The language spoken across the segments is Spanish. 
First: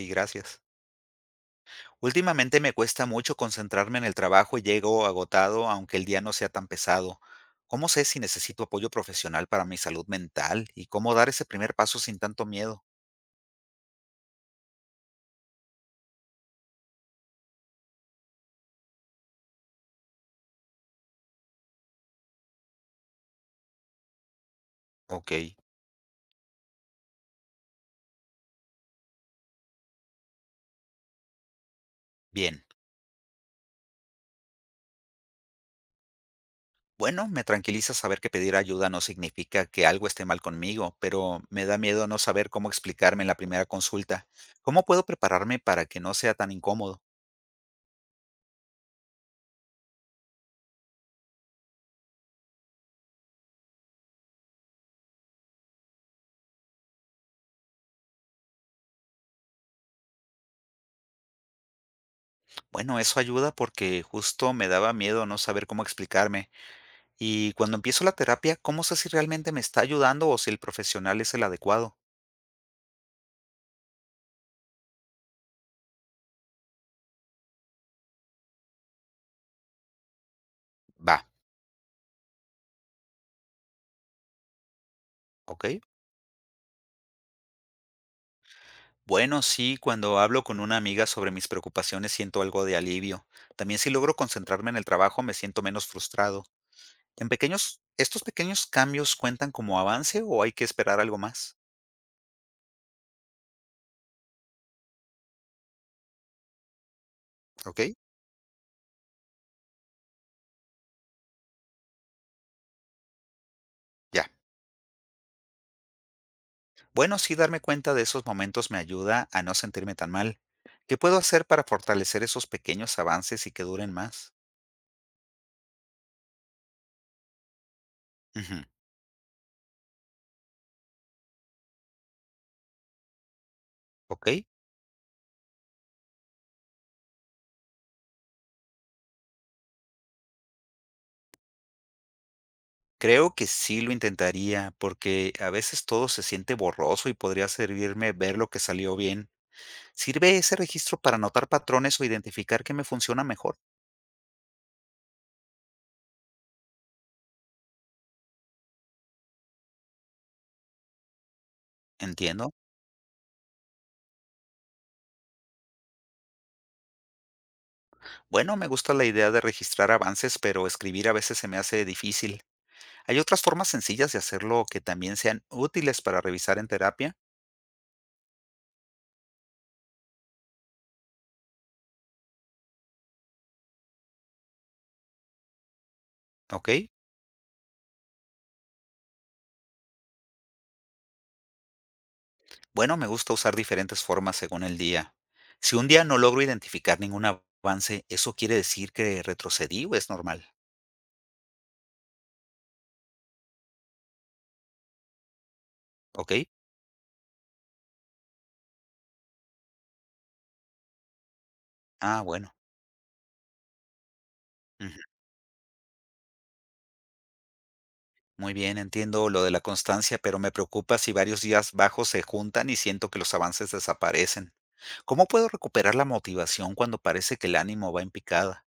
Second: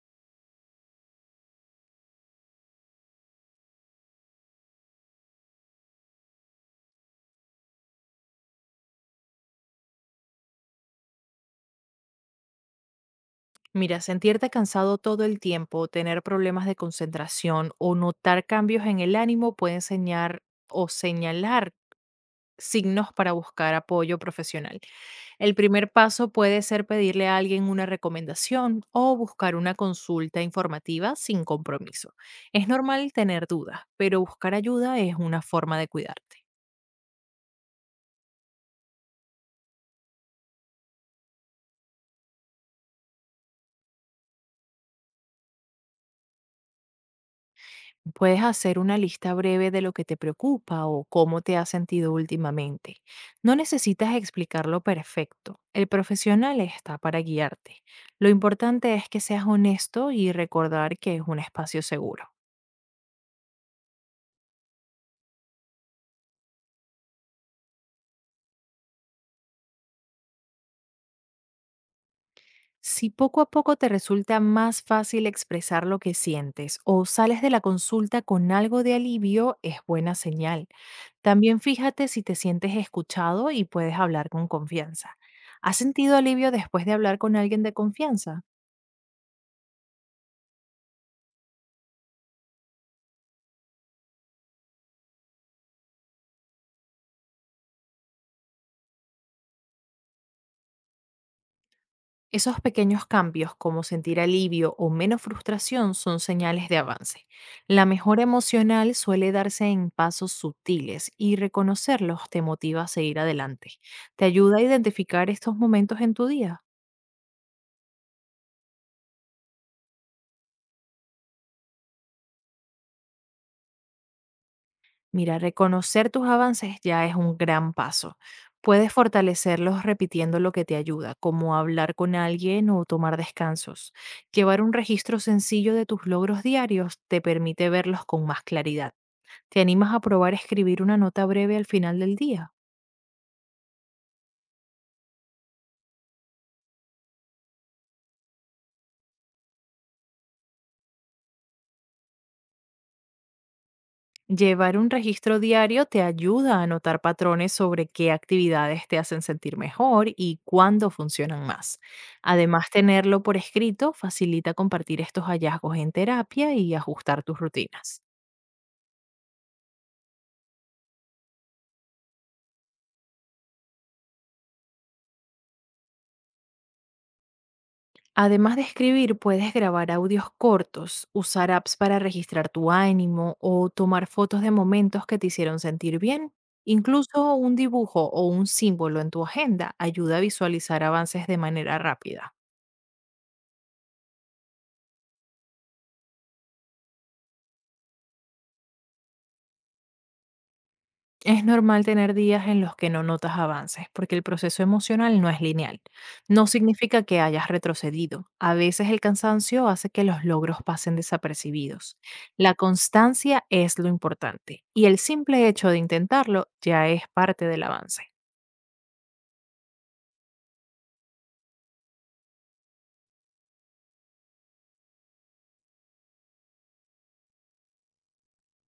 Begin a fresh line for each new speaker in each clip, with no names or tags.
Y gracias. Últimamente me cuesta mucho concentrarme en el trabajo y llego agotado, aunque el día no sea tan pesado. ¿Cómo sé si necesito apoyo profesional para mi salud mental y cómo dar ese primer paso sin tanto miedo?
Mira, sentirte cansado todo el tiempo, tener problemas de concentración o notar cambios en el ánimo puede enseñar o señalar signos para buscar apoyo profesional.
Ok,
El primer paso puede ser pedirle a alguien una recomendación o buscar una consulta informativa sin compromiso.
bien.
Es normal tener dudas, pero buscar ayuda es una forma de cuidarte.
Bueno, me tranquiliza saber que pedir ayuda no significa que algo esté mal conmigo, pero me da miedo no saber cómo explicarme en la primera consulta. ¿Cómo puedo prepararme para que no sea tan incómodo?
Puedes hacer una lista breve de lo que te preocupa o cómo te has sentido últimamente. No necesitas explicarlo perfecto. El profesional está para guiarte. Lo importante es que seas honesto y recordar que es un espacio seguro.
Bueno, eso ayuda porque justo me daba miedo no saber cómo explicarme. Y cuando empiezo la terapia, ¿cómo sé si realmente me está ayudando o si el profesional es el adecuado?
Si poco a poco te resulta más fácil expresar lo que sientes o sales de la consulta con algo de alivio, es buena señal.
Va,
También fíjate si te sientes escuchado y puedes hablar con confianza.
¿ok?
¿Has sentido alivio después de hablar con alguien de confianza?
Bueno, sí, cuando hablo con una amiga sobre mis preocupaciones siento algo de alivio. También si logro concentrarme en el trabajo me siento menos frustrado. ¿Estos pequeños cambios cuentan como avance o hay que esperar algo más?
Esos pequeños cambios, como sentir alivio o menos frustración, son señales de avance.
¿Ok?
La mejora emocional suele darse en pasos sutiles y reconocerlos te motiva a seguir adelante. Te
Ya.
ayuda a identificar estos momentos en tu día.
Bueno, sí, darme cuenta de esos momentos me ayuda a no sentirme tan mal. ¿Qué puedo hacer para fortalecer esos pequeños avances y que duren más?
Mira, reconocer tus avances ya es un gran paso.
Ujú.
Puedes fortalecerlos repitiendo lo que te ayuda, como hablar con alguien o tomar descansos.
¿Ok?
Llevar un registro sencillo de tus logros diarios te permite verlos con más claridad. ¿Te animas a probar escribir una nota breve al final del día?
Creo que sí lo intentaría, porque a veces todo se siente borroso y podría servirme ver lo que salió bien. ¿Sirve ese registro para notar patrones o identificar qué me funciona mejor?
Llevar un registro diario te ayuda a notar patrones sobre qué actividades te hacen sentir mejor y cuándo funcionan más.
Entiendo.
Además, tenerlo por escrito facilita compartir estos hallazgos en terapia y ajustar tus rutinas.
Bueno, me gusta la idea de registrar avances, pero escribir a veces se me hace difícil. ¿Hay otras formas sencillas de hacerlo que también sean útiles para revisar en terapia?
Además de escribir, puedes grabar audios cortos, usar apps para registrar tu ánimo o tomar fotos de momentos que te hicieron sentir bien.
¿Ok?
Incluso un dibujo o un símbolo en tu agenda ayuda a visualizar avances de manera rápida.
Bueno, me gusta usar diferentes formas según el día. Si un día no logro identificar ningún avance, ¿eso quiere decir que retrocedí o es normal?
Es normal tener días en los que no notas avances, porque el proceso emocional no es lineal.
¿Ok?
No significa que hayas retrocedido. A veces el cansancio hace que los logros pasen desapercibidos.
Ah, bueno.
La constancia es lo importante, y el
Ujú.
simple hecho de intentarlo ya es parte del avance.
Muy bien, entiendo lo de la constancia, pero me preocupa si varios días bajos se juntan y siento que los avances desaparecen. ¿Cómo puedo recuperar la motivación cuando parece que el ánimo va en picada?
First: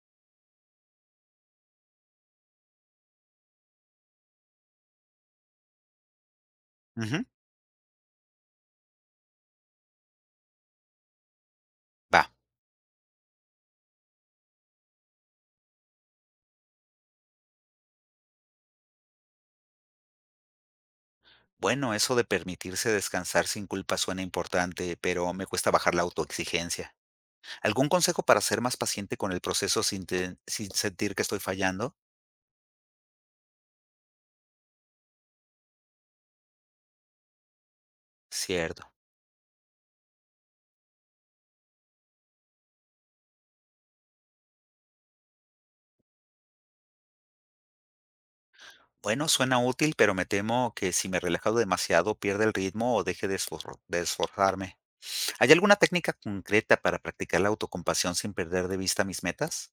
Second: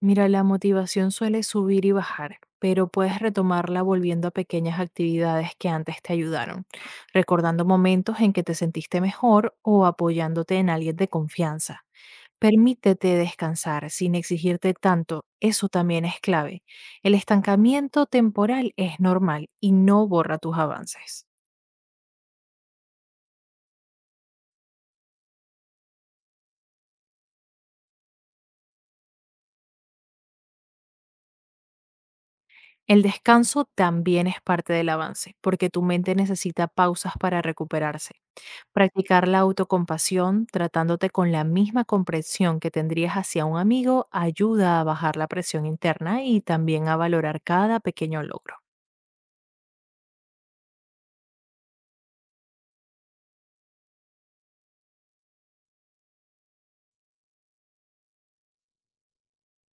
Mira, la motivación suele subir y bajar, pero puedes retomarla volviendo a pequeñas actividades que antes te ayudaron,
Ujú.
recordando momentos en que te sentiste mejor o apoyándote en alguien de confianza.
Va.
Permítete descansar sin exigirte tanto, eso también es clave. El estancamiento temporal es normal y no borra tus avances.
Bueno, eso de permitirse descansar sin culpa suena importante, pero me cuesta bajar la autoexigencia. ¿Algún consejo para ser más paciente con el proceso sin, sin sentir que estoy fallando?
El descanso también es parte del avance, porque tu mente necesita pausas para recuperarse.
Cierto.
Practicar la autocompasión, tratándote con la misma comprensión que tendrías hacia un amigo, ayuda a bajar la presión interna y también a valorar cada pequeño logro.
Bueno, suena útil, pero me temo que si me relajo demasiado pierde el ritmo o deje de esforzarme. ¿Hay alguna técnica concreta para practicar la autocompasión sin perder de vista mis metas?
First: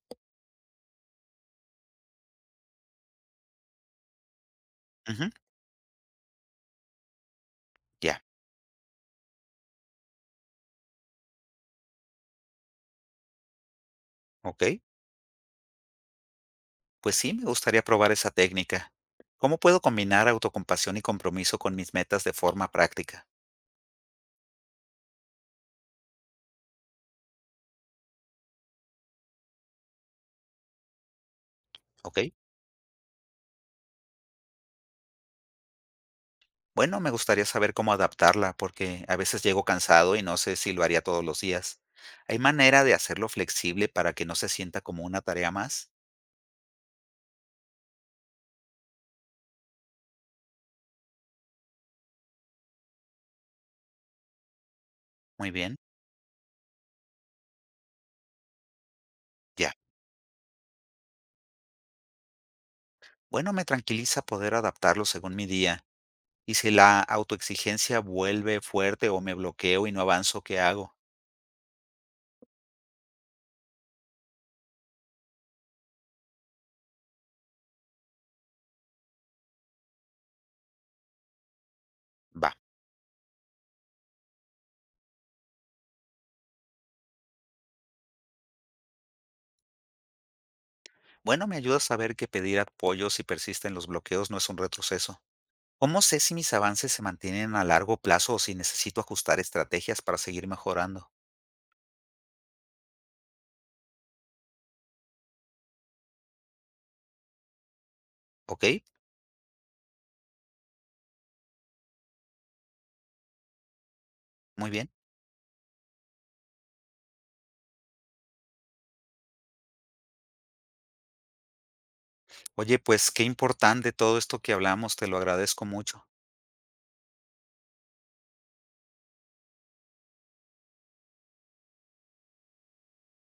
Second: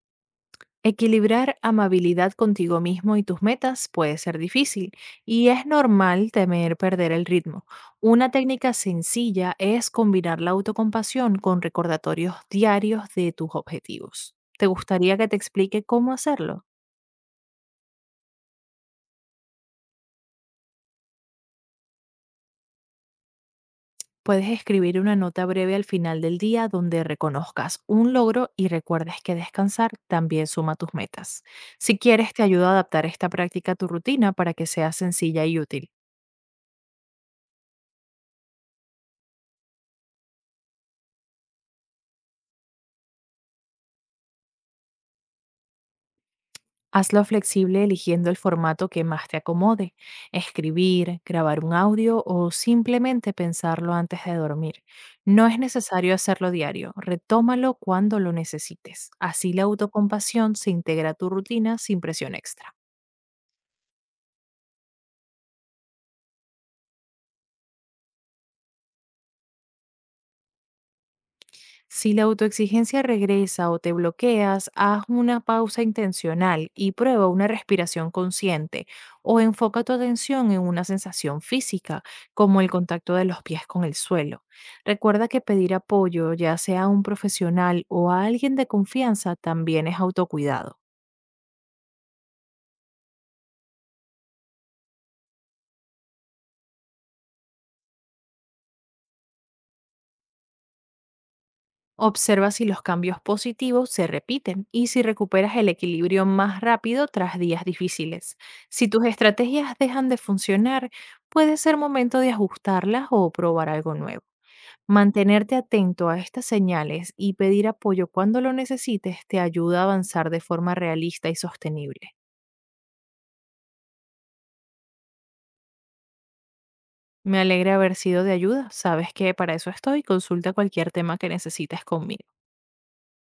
Equilibrar amabilidad contigo mismo y tus metas puede ser difícil
Ujú.
y es normal temer perder el ritmo.
Ya,
Una técnica sencilla es combinar la autocompasión con recordatorios diarios de tus objetivos.
ok.
¿Te gustaría que te explique cómo hacerlo?
Pues sí, me gustaría probar esa técnica. ¿Cómo puedo combinar autocompasión y compromiso con mis metas de forma práctica?
Puedes escribir una nota breve al final del día donde reconozcas un logro y recuerdes que descansar también suma tus metas. Si
Ok.
quieres, te ayudo a adaptar esta práctica a tu rutina para que sea sencilla y útil.
Bueno, me gustaría saber cómo adaptarla porque a veces llego cansado y no sé si lo haría todos los días. ¿Hay manera de hacerlo flexible para que no se sienta como una tarea más?
Hazlo flexible eligiendo el formato que más te acomode, escribir, grabar un audio o simplemente pensarlo antes de dormir. No
Muy
es
bien.
necesario hacerlo diario, retómalo cuando lo necesites. Así la
Ya.
autocompasión se integra a tu rutina sin presión extra.
Bueno, me tranquiliza poder adaptarlo según mi día. Y si la autoexigencia vuelve fuerte o me bloqueo y no avanzo, ¿qué hago?
Si la autoexigencia regresa o te bloqueas, haz una pausa intencional y prueba una respiración consciente o enfoca tu atención en una sensación física,
Va.
como el contacto de los pies con el suelo. Recuerda que pedir apoyo, ya sea a un profesional o a alguien de confianza, también es autocuidado.
Bueno, me ayuda a saber que pedir apoyo si persisten los bloqueos no es un retroceso. ¿Cómo sé si mis avances se mantienen a largo plazo o si necesito ajustar estrategias para seguir mejorando?
Observa si los cambios positivos se repiten y si recuperas el equilibrio más rápido tras días difíciles.
¿Ok?
Si tus estrategias dejan de funcionar, puede ser momento de ajustarlas o probar algo nuevo.
Muy bien.
Mantenerte atento a estas señales y pedir apoyo cuando lo necesites te ayuda a avanzar de forma realista y sostenible.
Oye, pues qué importante todo esto que hablamos, te lo agradezco mucho.
Me alegra haber sido de ayuda. Sabes que para eso estoy. Consulta cualquier tema que necesites conmigo.